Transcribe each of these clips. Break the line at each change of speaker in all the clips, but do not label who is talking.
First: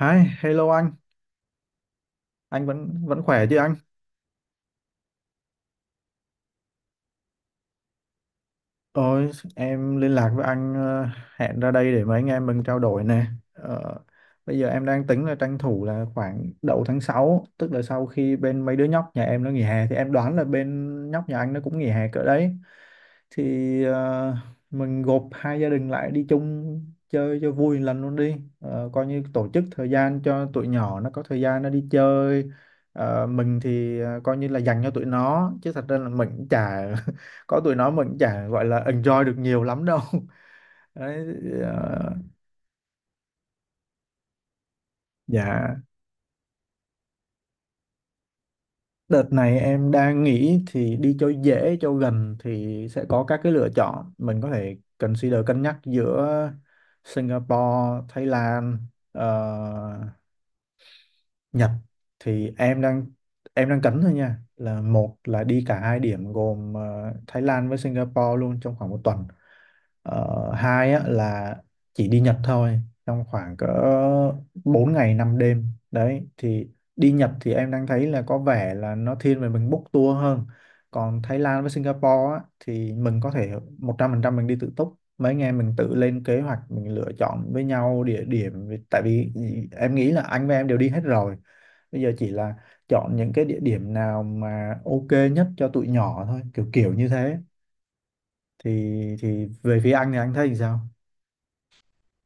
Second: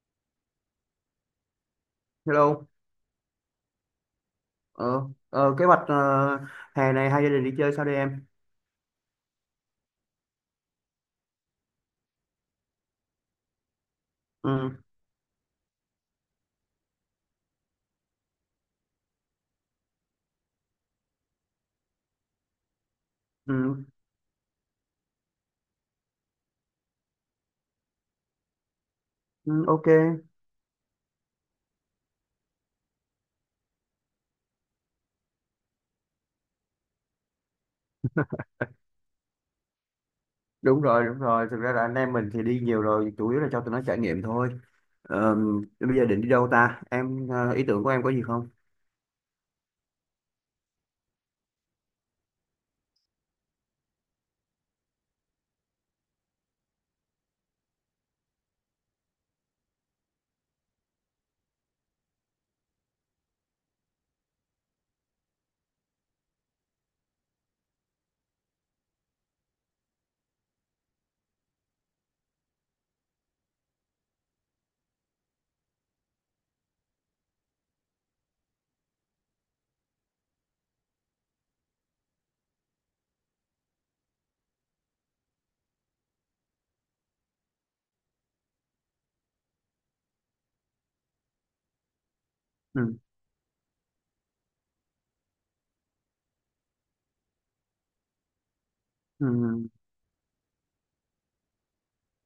Hi, hello anh
Hello,
vẫn vẫn khỏe chứ anh?
ờ, kế hoạch hè này hai gia đình đi chơi sao đây em?
Ôi, em liên lạc với anh, hẹn ra đây để mấy anh em mình trao đổi nè. Ờ, Bây giờ
Ừ,
em đang tính là tranh thủ là khoảng đầu tháng 6, tức là sau khi bên mấy đứa nhóc nhà em nó nghỉ hè thì em đoán là bên nhóc nhà anh nó cũng nghỉ hè cỡ đấy. Thì
ừ,
mình gộp hai gia đình lại đi chung chơi cho vui một lần luôn đi. Ờ, coi như tổ chức
ừ, ok,
thời gian cho tụi nhỏ nó có thời gian nó đi chơi. Ờ, mình thì coi như là dành cho tụi nó chứ thật ra là mình cũng chả có tụi nó mình chả gọi là enjoy được nhiều lắm đâu
đúng rồi, đúng
Đấy,
rồi. Thực ra là anh
ờ,
em mình thì đi nhiều rồi, chủ yếu là cho tụi nó trải nghiệm thôi. Ờ,
dạ,
Bây giờ định đi đâu ta? Em, ý tưởng của em có gì không?
đợt này em đang nghĩ thì đi cho dễ cho gần thì sẽ có các cái lựa chọn mình có thể consider cân nhắc giữa Singapore, Thái Lan, ờ, Nhật. Thì em đang, em đang cấn thôi nha, là một là đi cả hai điểm gồm Thái Lan với Singapore luôn trong khoảng một tuần. Ờ, hai á, là chỉ đi Nhật thôi trong khoảng cỡ 4 ngày 5 đêm đấy. Thì đi Nhật thì em đang thấy là có vẻ là nó thiên về mình book tour hơn, còn Thái Lan với Singapore á, thì mình có thể 100% mình đi tự túc, mấy anh em mình tự lên kế hoạch, mình lựa chọn với nhau địa điểm tại vì em nghĩ là anh với em đều đi hết rồi, bây giờ chỉ là
Ừ,
chọn những cái địa điểm nào mà ok nhất cho tụi nhỏ thôi, kiểu kiểu như thế. thì thì
ừ,
về phía anh thì anh thấy thì sao?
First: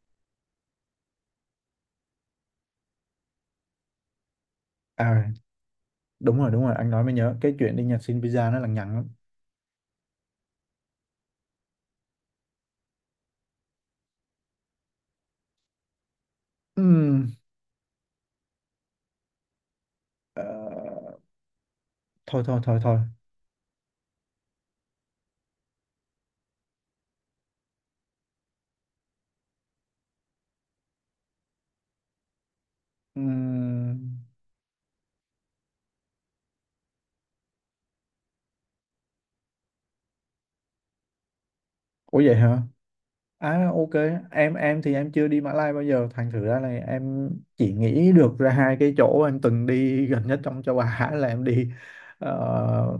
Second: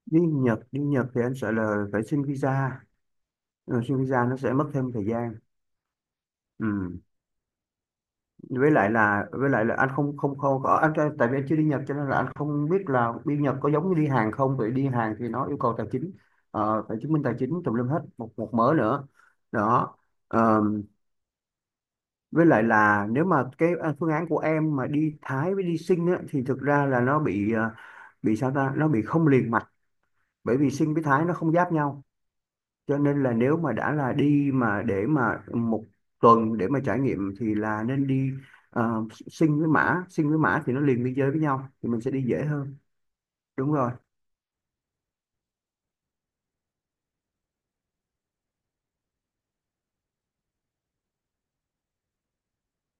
đi Nhật thì anh sợ là phải xin visa, ừ, xin visa nó sẽ mất thêm thời
À
gian.
đúng rồi, đúng rồi, anh
Ừ.
nói mới nhớ cái chuyện đi Nhật xin visa nó
với
lằng
lại
nhằng lắm.
là với lại là anh không không không có anh, tại vì anh chưa đi Nhật cho nên là anh không biết là đi Nhật có giống như đi Hàn không. Vậy đi Hàn thì nó yêu cầu tài chính, phải chứng minh
Ừm,
tài chính tùm lum hết, một một mớ nữa đó.
ờ,
Ờ,
thôi
với
thôi
lại
thôi thôi
là nếu mà cái phương án của em mà đi Thái với đi Sinh á, thì thực ra là nó bị bị sao ta, nó bị không liền mạch, bởi vì Sinh với Thái nó không giáp nhau, cho nên là nếu mà đã là
Ừm,
đi mà để mà một tuần để mà trải nghiệm thì là nên đi, Sing với Mã thì nó liền biên giới với nhau thì mình sẽ
ủa
đi
vậy
dễ
hả,
hơn.
à
Đúng
ok.
rồi,
Em thì em chưa đi Mã Lai bao giờ thành thử ra là em chỉ nghĩ được ra hai cái chỗ em từng đi gần nhất trong châu Á là em đi ờ,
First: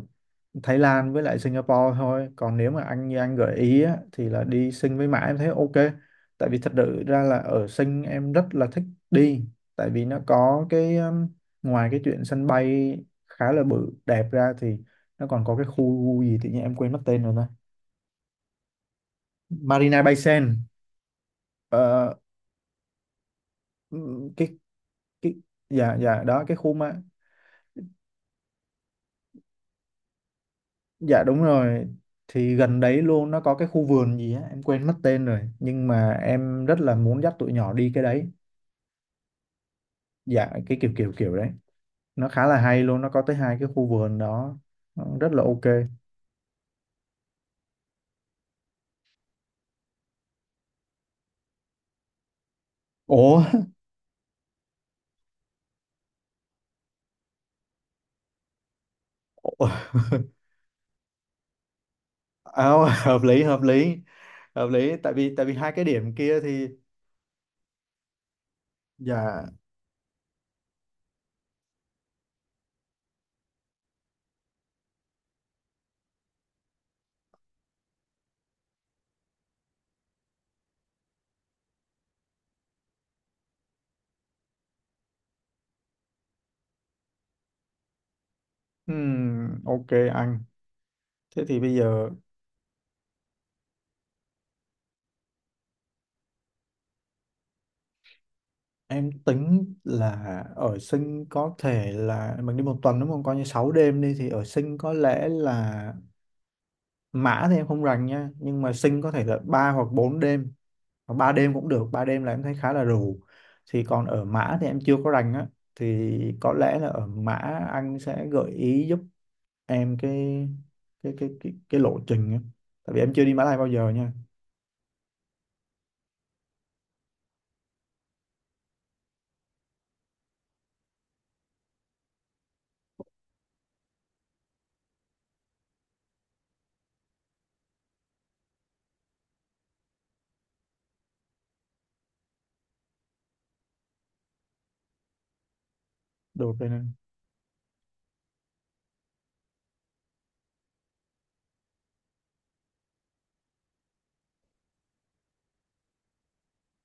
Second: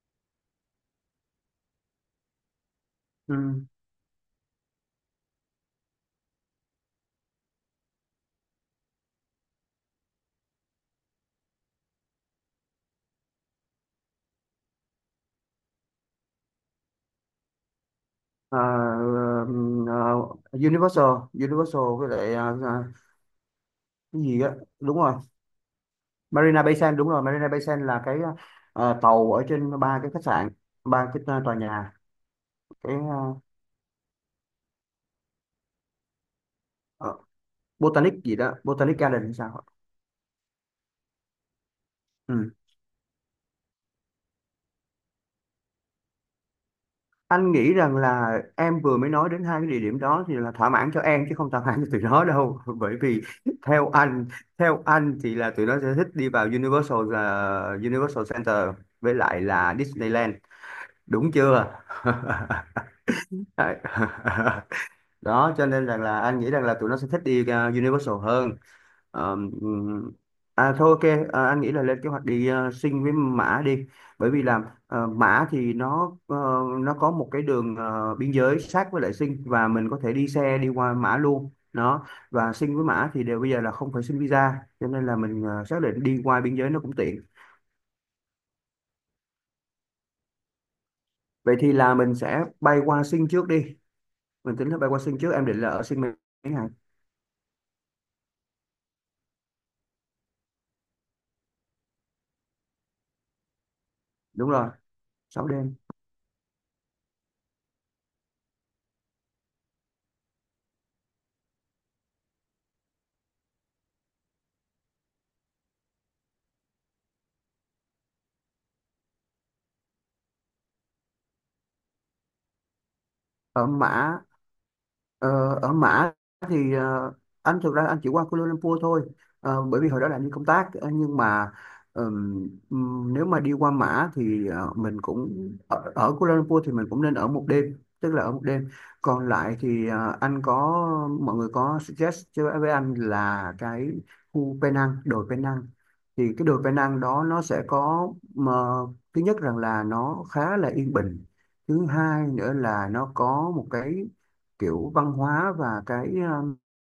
Thái Lan với lại Singapore thôi. Còn nếu mà anh như
ừ.
anh gợi ý á, thì là đi Sing với Mã em thấy ok. Tại vì thật sự ra là ở Sing em rất là thích đi, tại vì nó có cái, ngoài cái chuyện sân bay khá là bự đẹp ra thì nó còn có cái khu gì tự nhiên em quên mất tên rồi ta.
Ờ, ờ,
Marina Bay
ờ,
Sands.
Universal Universal với
Ờ,
lại cái gì
cái
á. Đúng rồi,
cái, dạ dạ đó cái
Marina
khu
Bay Sands.
mà,
Đúng rồi, Marina Bay Sands là cái tàu ở trên ba cái khách sạn, ba
dạ
cái
đúng
tòa
rồi,
nhà.
thì gần
Cái
đấy luôn nó có cái khu vườn gì á em quên mất tên rồi nhưng mà em rất là
ờ,
muốn dắt tụi nhỏ đi cái
Botanic
đấy.
gì đó, Botanic Garden hay sao ạ?
Dạ cái kiểu kiểu kiểu đấy, nó khá
Ừ.
là hay luôn, nó có tới hai cái khu vườn đó. Nó rất là ok.
Anh nghĩ rằng là em vừa mới nói đến hai cái địa điểm đó thì là thỏa mãn cho em chứ không thỏa mãn cho tụi nó đâu bởi vì
Ủa
theo anh theo anh thì là tụi nó sẽ thích đi vào Universal, là Universal Center với lại là Disneyland, đúng chưa?
à, hợp lý hợp
Đấy.
lý hợp lý tại vì
Đó, cho
hai cái
nên rằng
điểm
là
kia
anh nghĩ rằng
thì,
là tụi nó sẽ thích đi, Universal hơn. Ờ,
dạ
Thôi, ok. Anh nghĩ là lên kế hoạch đi, Sinh với Mã đi, bởi vì là, Mã thì nó, nó có một cái đường, biên giới sát với lại Sinh, và mình có thể đi xe đi qua Mã luôn đó, và Sinh với Mã thì đều bây giờ là không phải xin visa, cho nên là mình xác định đi qua biên giới nó cũng tiện.
ok anh. Thế
Vậy
thì
thì
bây
là
giờ
mình sẽ bay qua Sinh trước đi, mình tính là bay qua Sinh trước. Em định là ở Sinh mấy ngày?
em tính là ở Sinh có thể là mình đi một tuần, đúng không, coi như 6 đêm đi, thì ở
Đúng rồi,
Sinh có lẽ
6 đêm.
là, Mã thì em không rành nha, nhưng mà Sinh có thể là 3 hoặc 4 đêm. Hoặc ba đêm cũng được, ba đêm là em thấy khá là rù. Thì còn ở Mã thì em chưa có rành á, thì có lẽ là ở Mã anh sẽ gợi ý giúp em cái, cái lộ trình á, tại vì em chưa đi Mã Lai bao
Ở
giờ nha.
Mã. Ờ, Ở Mã thì anh, thực ra anh chỉ qua Kuala Lumpur thôi. Bởi vì hồi đó là anh đi công tác. Ờ, nhưng mà nếu mà đi qua Mã thì mình cũng ở, ở Kuala Lumpur thì mình cũng nên ở một đêm, tức là ở một đêm còn lại thì, anh có mọi người có suggest cho với anh là cái khu Penang, đồi Penang. Thì cái
Được
đồi
rồi nè.
Penang đó nó sẽ có mà, thứ nhất rằng là nó khá là yên bình, thứ hai nữa là nó có một cái kiểu văn hóa và cái,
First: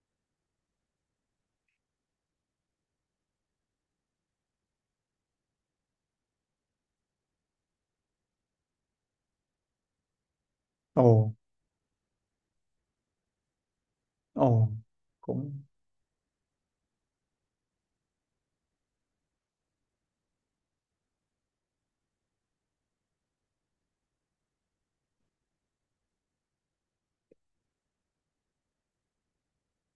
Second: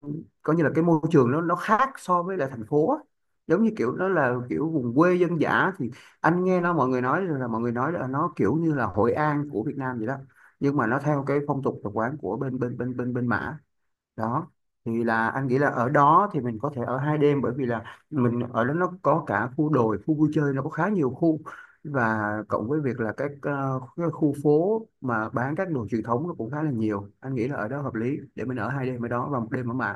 um, coi như là cái môi trường nó khác so với lại thành phố á. Giống như kiểu nó là kiểu vùng quê dân dã thì anh nghe nó, mọi người nói là nó kiểu như là Hội An của Việt Nam vậy đó, nhưng mà nó
Ồ,
theo cái phong tục tập quán của bên bên bên bên bên Mã, đó.
ồ,
Thì là anh nghĩ
cũng,
là ở đó thì mình có thể ở 2 đêm, bởi vì là mình ở đó nó có cả khu đồi, khu vui chơi, nó có khá nhiều khu, và cộng với việc là các cái khu phố mà bán các đồ truyền thống nó cũng khá là nhiều. Anh nghĩ là ở đó hợp lý để mình ở 2 đêm ở đó, và 1 đêm ở Mạc.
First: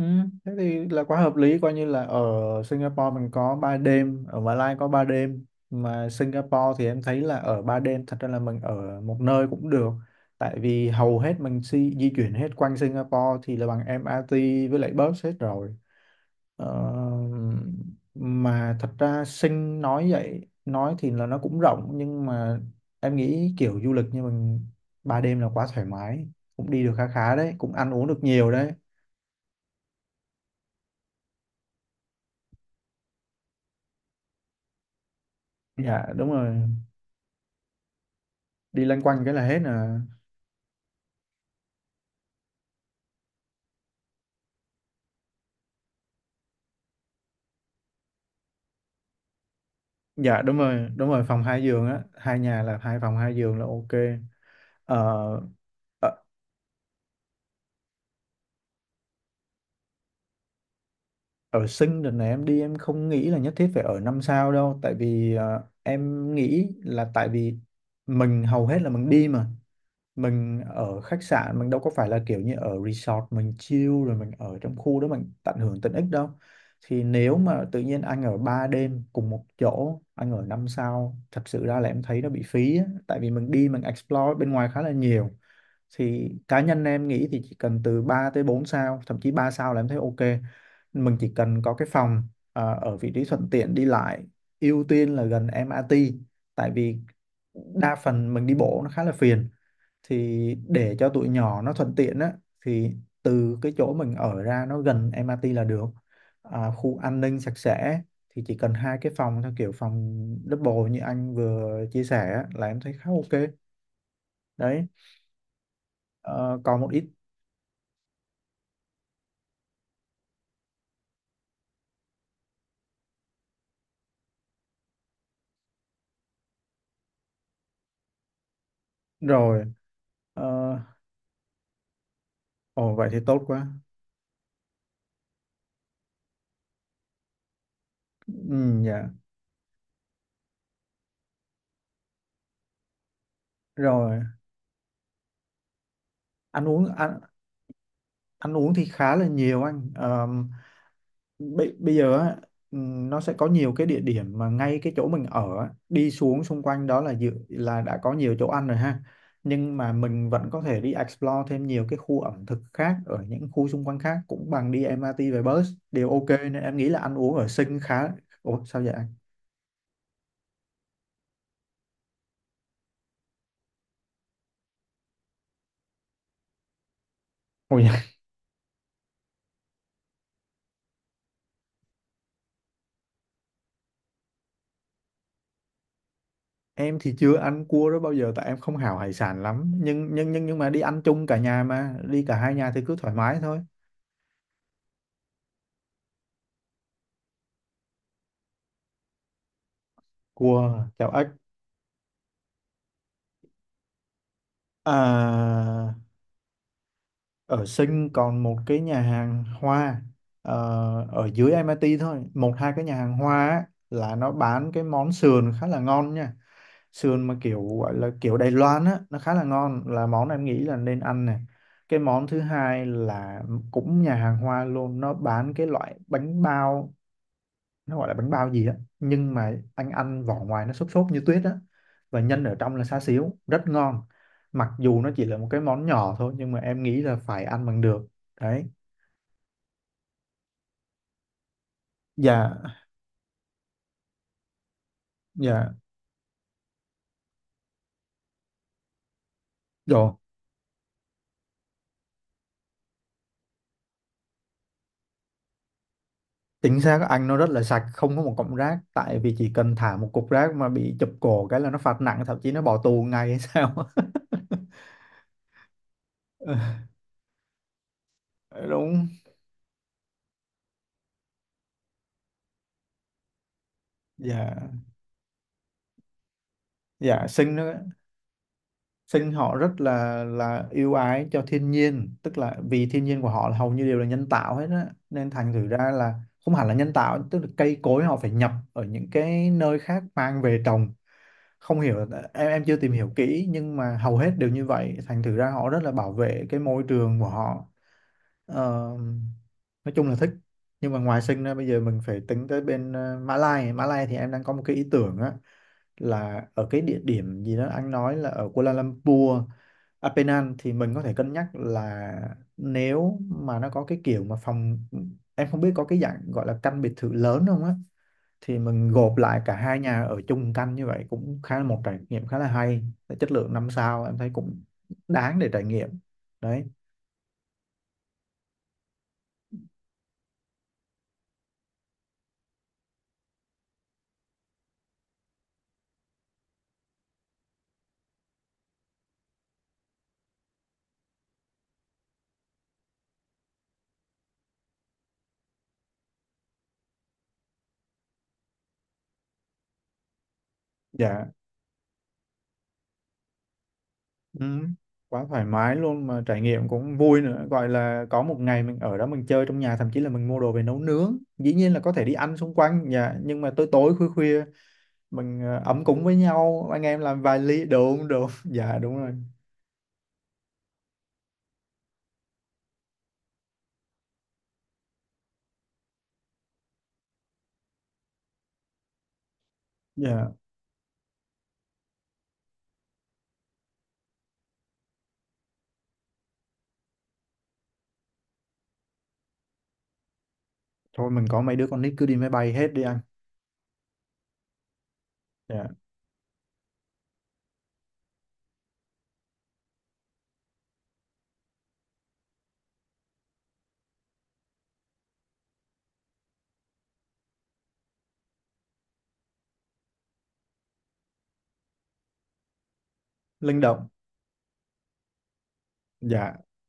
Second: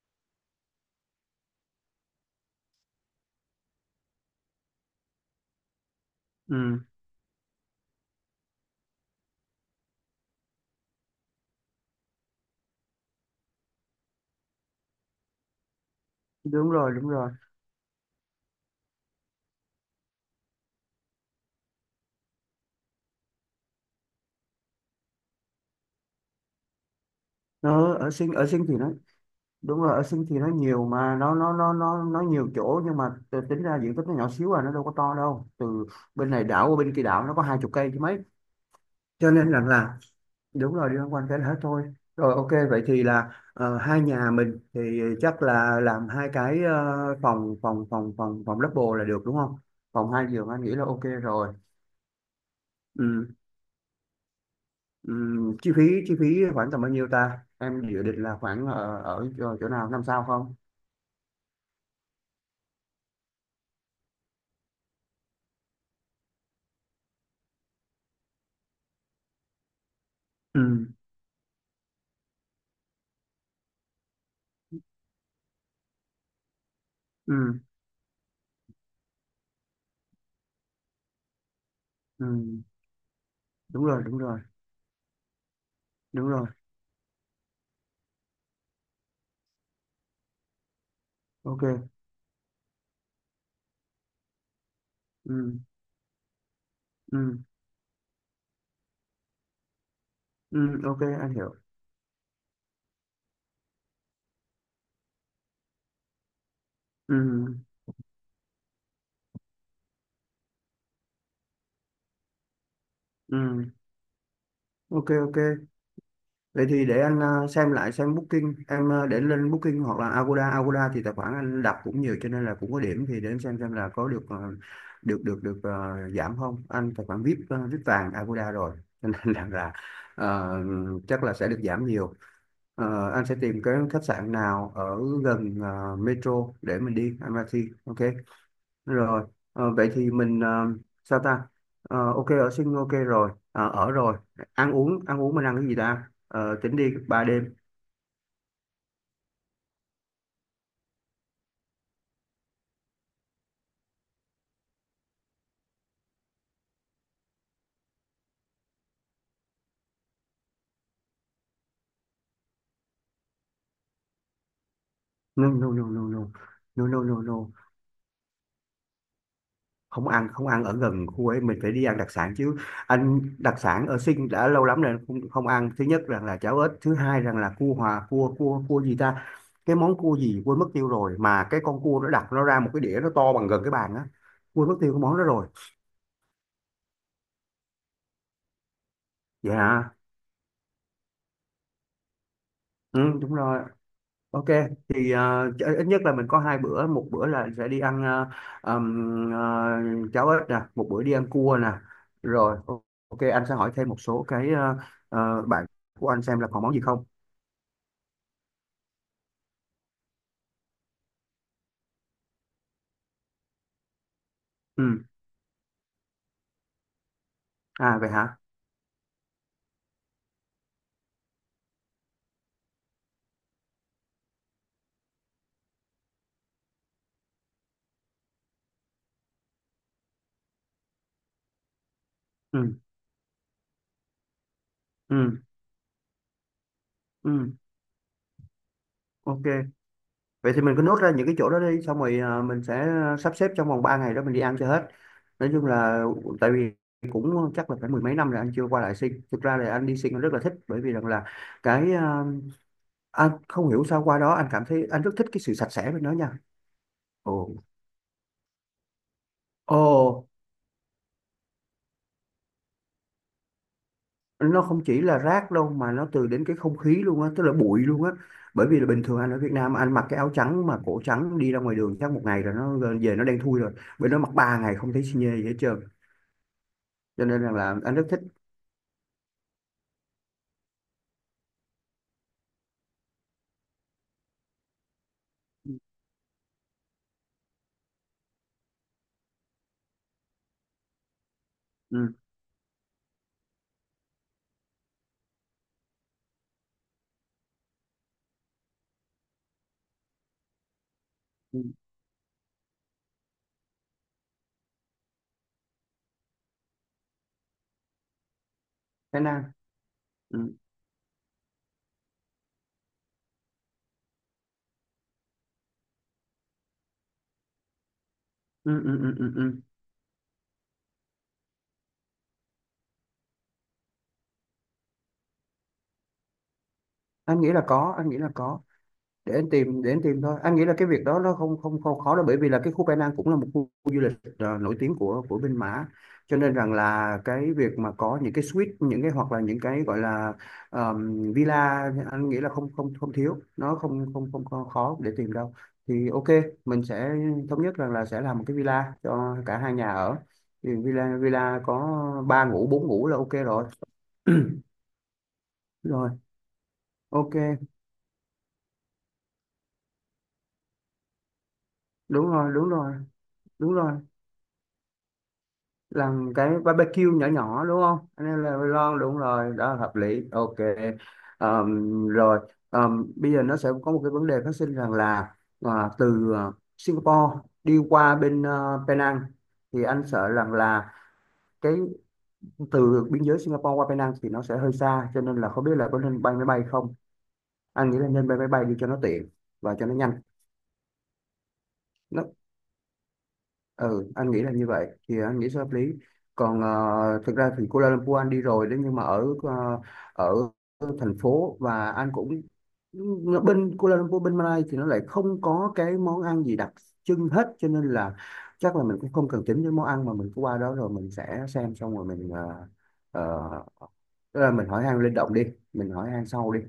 Ừ, thế thì là quá hợp lý, coi như là ở Singapore mình có 3 đêm, ở Mã Lai có 3 đêm, mà Singapore
Ừ,
thì em thấy là ở 3 đêm thật ra là mình ở một nơi cũng được. Tại vì hầu hết mình di chuyển hết quanh Singapore thì là bằng MRT với lại bus hết rồi. ờ,
đúng rồi, đúng rồi.
mà thật ra Sing nói vậy, nói thì là nó cũng rộng nhưng mà em nghĩ kiểu du lịch như mình, 3 đêm là quá thoải mái, cũng đi được khá khá đấy, cũng ăn
Nó
uống
ở
được
Sing, ở
nhiều
Sing
đấy.
thì nó đúng rồi, ở Sing thì nó nhiều mà, nó nó nhiều chỗ, nhưng mà tính ra diện tích nó nhỏ xíu à, nó đâu có to đâu, từ
Dạ đúng
bên này
rồi,
đảo qua bên kia đảo nó có 20 cây chứ mấy.
đi loanh quanh
Cho
cái là
nên
hết
rằng là,
à.
đúng rồi, đi loanh quanh cái đó thôi. Rồi, ok, vậy thì là hai nhà mình thì chắc là làm hai cái, phòng phòng phòng phòng phòng double là được đúng không? Phòng hai
Dạ
giường
đúng
anh nghĩ là
rồi,
ok
đúng rồi, phòng
rồi.
hai giường á, hai nhà là hai phòng
Ừ,
hai giường là ok. ờ,
ừ, chi phí, chi
ở,
phí khoảng tầm bao nhiêu ta? Em dự định là khoảng ở ở chỗ, chỗ nào 5 sao không?
Ở Sinh đợt này em đi em không nghĩ là nhất thiết phải ở năm sao đâu, tại vì em nghĩ là, tại vì mình hầu hết là mình đi mà, mình
Ừ,
ở khách sạn mình đâu có phải là kiểu như ở resort mình chill rồi mình ở trong khu đó mình tận hưởng tiện ích đâu. Thì nếu
ừ,
mà tự nhiên anh ở 3 đêm cùng một chỗ, anh ở 5 sao, thật sự ra là em thấy nó
ừ,
bị phí á. Tại vì mình đi mình
đúng rồi, đúng
explore
rồi,
bên ngoài khá là nhiều. Thì
đúng rồi,
cá nhân em nghĩ thì chỉ cần từ 3 tới 4 sao, thậm chí 3 sao là em thấy ok. Mình chỉ cần có cái
ok.
phòng à, ở vị trí thuận tiện đi lại, ưu tiên là gần
Ừ,
MRT. Tại vì
ừ,
đa phần mình đi bộ nó khá là phiền, thì
ừ,
để
ok,
cho tụi
anh hiểu.
nhỏ nó thuận tiện á, thì từ cái chỗ mình ở ra nó gần MRT là được. À, khu
Ừ,
an ninh sạch sẽ, thì chỉ cần hai cái phòng theo kiểu phòng double như anh vừa chia sẻ á, là em thấy khá ok.
ừ,
Đấy,
ok, ok.
ờ,
Vậy
còn
thì
một
để
ít.
anh xem lại, xem Booking em, để lên Booking hoặc là Agoda. Agoda thì tài khoản anh đặt cũng nhiều cho nên là cũng có điểm, thì để anh xem là có được, được giảm không. Anh tài khoản VIP, VIP vàng Agoda rồi cho nên rằng
Rồi,
là
ờ,
ờ, chắc là sẽ được giảm nhiều.
ồ vậy thì
Anh sẽ
tốt
tìm
quá.
cái khách sạn nào ở gần metro để mình đi anh Matthew, ok?
Ừ, dạ,
Rồi, vậy thì mình, sao ta. Ok, ở Sinh ok rồi. Ờ, Ở rồi,
rồi.
ăn uống. Ăn uống mình ăn cái gì ta? Ờ,
ăn
Tính đi
uống ăn,
3 đêm.
ăn uống thì khá là nhiều anh. Ờ, bây bây giờ á, nó sẽ có nhiều cái địa điểm mà ngay cái chỗ mình ở á, đi xuống xung quanh đó là dự là đã có nhiều chỗ ăn rồi ha. Nhưng mà mình vẫn có thể đi explore thêm nhiều cái khu ẩm thực khác ở những khu xung quanh khác cũng bằng đi MRT về
No,
bus
no, no, no,
đều ok,
no,
nên em
no,
nghĩ là
no,
ăn
no,
uống ở
no,
Sing khá. Ủa sao vậy anh?
không ăn, không ăn ở gần khu ấy, mình phải đi ăn đặc sản chứ. Anh đặc sản ở Sinh đã lâu lắm rồi không, không ăn. Thứ nhất rằng là cháo ếch, thứ hai rằng là cua
Ôi
hòa,
dạ.
cua cua cua gì ta, cái món cua gì quên mất tiêu rồi. Mà cái con cua nó đặt nó ra một cái đĩa, nó to bằng gần cái bàn á. Quên mất tiêu cái món đó rồi.
Em thì chưa ăn cua đó bao giờ tại em không hảo hải sản lắm,
Dạ,
nhưng mà đi ăn chung cả nhà mà đi cả hai nhà thì cứ
ừ,
thoải
đúng
mái thôi.
rồi. Ok, thì ít nhất là mình có hai bữa, một bữa là sẽ đi ăn ừm, ờ, cháo ếch nè, một
Cua
bữa
chảo
đi
ếch.
ăn cua nè. Rồi, ok, anh sẽ hỏi thêm một số cái bạn
À,
của anh xem là còn món gì không.
ở Sinh còn một cái nhà hàng hoa ờ, ở dưới MIT thôi, một hai cái nhà hàng hoa á, là nó bán cái
Ừ,
món sườn khá là ngon nha. Sườn mà kiểu gọi
à
là
vậy
kiểu
hả?
Đài Loan á, nó khá là ngon, là món em nghĩ là nên ăn này. Cái món thứ hai là cũng nhà hàng hoa luôn, nó bán cái loại bánh bao, nó gọi là bánh bao gì á, nhưng mà anh ăn vỏ ngoài nó xốp xốp như tuyết á, và nhân ở trong
Ừ,
là xá xíu rất ngon. Mặc dù nó chỉ là
ừ,
một cái món nhỏ thôi nhưng mà em nghĩ là phải
ừ,
ăn bằng được. Đấy.
ok. Vậy thì mình cứ nốt ra những cái chỗ đó đi, xong rồi à,
dạ
mình sẽ sắp xếp trong vòng 3 ngày đó mình đi ăn cho hết. Nói chung
dạ
là, tại vì cũng chắc là phải mười mấy năm rồi anh chưa qua lại Sing. Thực ra là anh đi Sing
Rồi,
anh rất là thích, bởi vì rằng là cái anh không hiểu sao qua đó anh cảm thấy anh rất thích cái sự sạch sẽ bên đó nha.
chính xác anh, nó rất
Ồ.
là sạch, không có một cọng rác, tại vì chỉ cần thả một
Ồ,
cục rác mà bị chụp cổ cái là nó phạt nặng, thậm chí nó bỏ tù ngay hay sao.
nó không chỉ là rác đâu, mà nó từ đến cái không khí luôn á, tức là bụi luôn á.
Ờ,
Bởi vì là bình
đúng.
thường anh ở Việt Nam anh mặc cái áo trắng mà cổ trắng đi ra ngoài đường chắc một ngày rồi nó về nó đen thui rồi. Bên đó mặc
dạ
3 ngày không thấy xi nhê gì hết trơn. Cho
dạ
nên rằng
xinh
là
nữa.
anh rất thích.
Sinh họ rất là yêu ái cho thiên nhiên, tức là vì thiên nhiên của họ là hầu như đều là nhân tạo hết á, nên thành thử ra là không hẳn là nhân tạo, tức là cây cối họ phải nhập ở những cái nơi khác mang về trồng. Không hiểu,
Ừ.
em chưa tìm hiểu kỹ nhưng mà hầu hết đều như vậy, thành thử ra họ rất là bảo vệ cái môi trường của họ. Ờ, nói chung là thích. Nhưng mà ngoài Sinh ra,
Ừ,
bây giờ mình phải tính tới bên Mã Lai. Mã Lai thì em đang có một cái ý tưởng á, là ở cái địa điểm gì đó anh nói là ở Kuala
Thái
Lumpur,
Lan.
à,
Ừ.
Penang, thì mình có thể cân nhắc là nếu mà nó có cái kiểu mà phòng, em không biết có cái dạng gọi là căn biệt thự lớn không á, thì
Ừ,
mình
ừ, ừ,
gộp
ừ,
lại cả
ừ.
hai nhà ở chung căn như vậy cũng khá là một trải nghiệm khá là hay. Chất lượng năm sao em thấy cũng đáng để trải nghiệm. Đấy.
Anh nghĩ là có, để anh tìm, thôi anh nghĩ là cái việc đó nó không không không khó đâu, bởi vì là cái khu Penang, cũng là một khu du lịch nổi tiếng của bên Mã, cho nên rằng là cái việc mà có những cái suite, những cái, hoặc là những cái gọi là villa, anh nghĩ là không không không thiếu, nó không không không có khó để tìm đâu. Thì ok, mình sẽ thống nhất rằng là sẽ làm một cái villa cho cả hai nhà ở, thì villa,
Dạ.
villa có ba ngủ bốn ngủ là ok rồi.
Ừ, quá thoải mái luôn,
Rồi,
mà trải nghiệm cũng vui
ok,
nữa, gọi là có một ngày mình ở đó mình chơi trong nhà, thậm chí là mình mua đồ về nấu nướng, dĩ nhiên là có thể đi
đúng
ăn
rồi,
xung
đúng
quanh
rồi,
nhà nhưng mà tối
đúng
tối
rồi.
khuya khuya mình ấm cúng với
Làm cái
nhau, anh em
barbecue
làm
nhỏ
vài
nhỏ
ly
đúng
đồ,
không,
đúng
anh
đúng
em là
dạ đúng
lon,
rồi.
đúng rồi, đó là hợp lý, ok. Rồi, bây giờ nó sẽ có một cái vấn đề phát sinh rằng là từ Singapore đi qua bên Penang thì anh sợ
Dạ,
rằng là cái từ biên giới Singapore qua Penang thì nó sẽ hơi xa, cho nên là không biết là có nên bay máy bay không. Anh nghĩ là nên bay máy bay đi cho nó tiện và cho nó nhanh.
thôi mình có mấy đứa con nít cứ đi máy
Nó,
bay hết đi anh.
ừ, anh nghĩ là như vậy thì anh nghĩ sẽ
Dạ
hợp lý. Còn thực ra thì Kuala Lumpur anh đi rồi đấy, nhưng mà ở ở thành phố, và anh cũng, ừ, bên Kuala Lumpur, bên Malaysia thì nó lại không có cái món ăn gì đặc trưng hết, cho nên là chắc là mình cũng không cần tính đến món ăn, mà mình cứ qua đó rồi mình sẽ xem, xong rồi mình
linh
ờ,
động.
tức là mình hỏi han linh động đi, mình hỏi han
Dạ
sau đi.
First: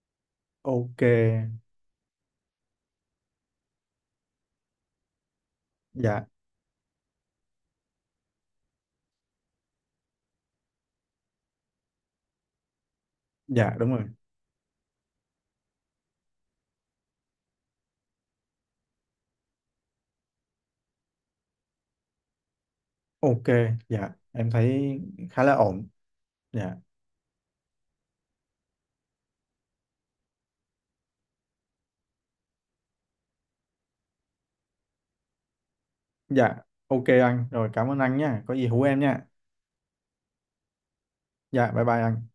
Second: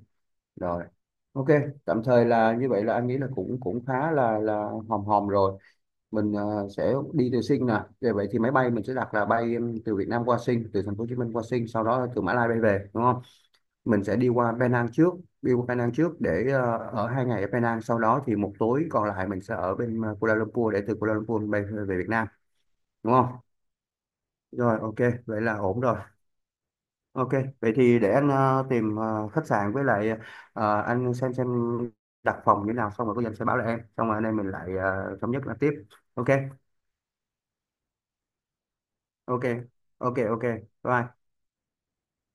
Rồi
ok.
ok, tạm thời là như vậy là anh nghĩ là cũng cũng khá là hòm hòm rồi.
Dạ
Mình sẽ đi từ Sing nè. Vậy, thì máy bay mình sẽ đặt là bay em, từ Việt Nam qua Sing, từ thành phố Hồ Chí Minh qua Sing, sau đó từ Mã Lai bay về, đúng không?
dạ đúng rồi.
Mình sẽ đi qua Penang trước, để ở 2 ngày ở Penang, sau đó thì một tối còn lại mình sẽ ở bên Kuala Lumpur, để từ Kuala Lumpur bay về, Việt Nam, đúng không?
Ok. Dạ em
Rồi ok,
thấy
vậy
khá là
là ổn
ổn.
rồi,
Dạ.
ok. Vậy thì để anh tìm khách sạn, với lại anh xem đặt phòng như thế nào, xong rồi có gì anh sẽ báo lại em, xong rồi anh em mình lại thống nhất là tiếp. Ok,
Dạ ok anh, rồi cảm ơn anh nha, có gì hú em nha.
ok, ok, ok, bye.
Dạ bye bye anh.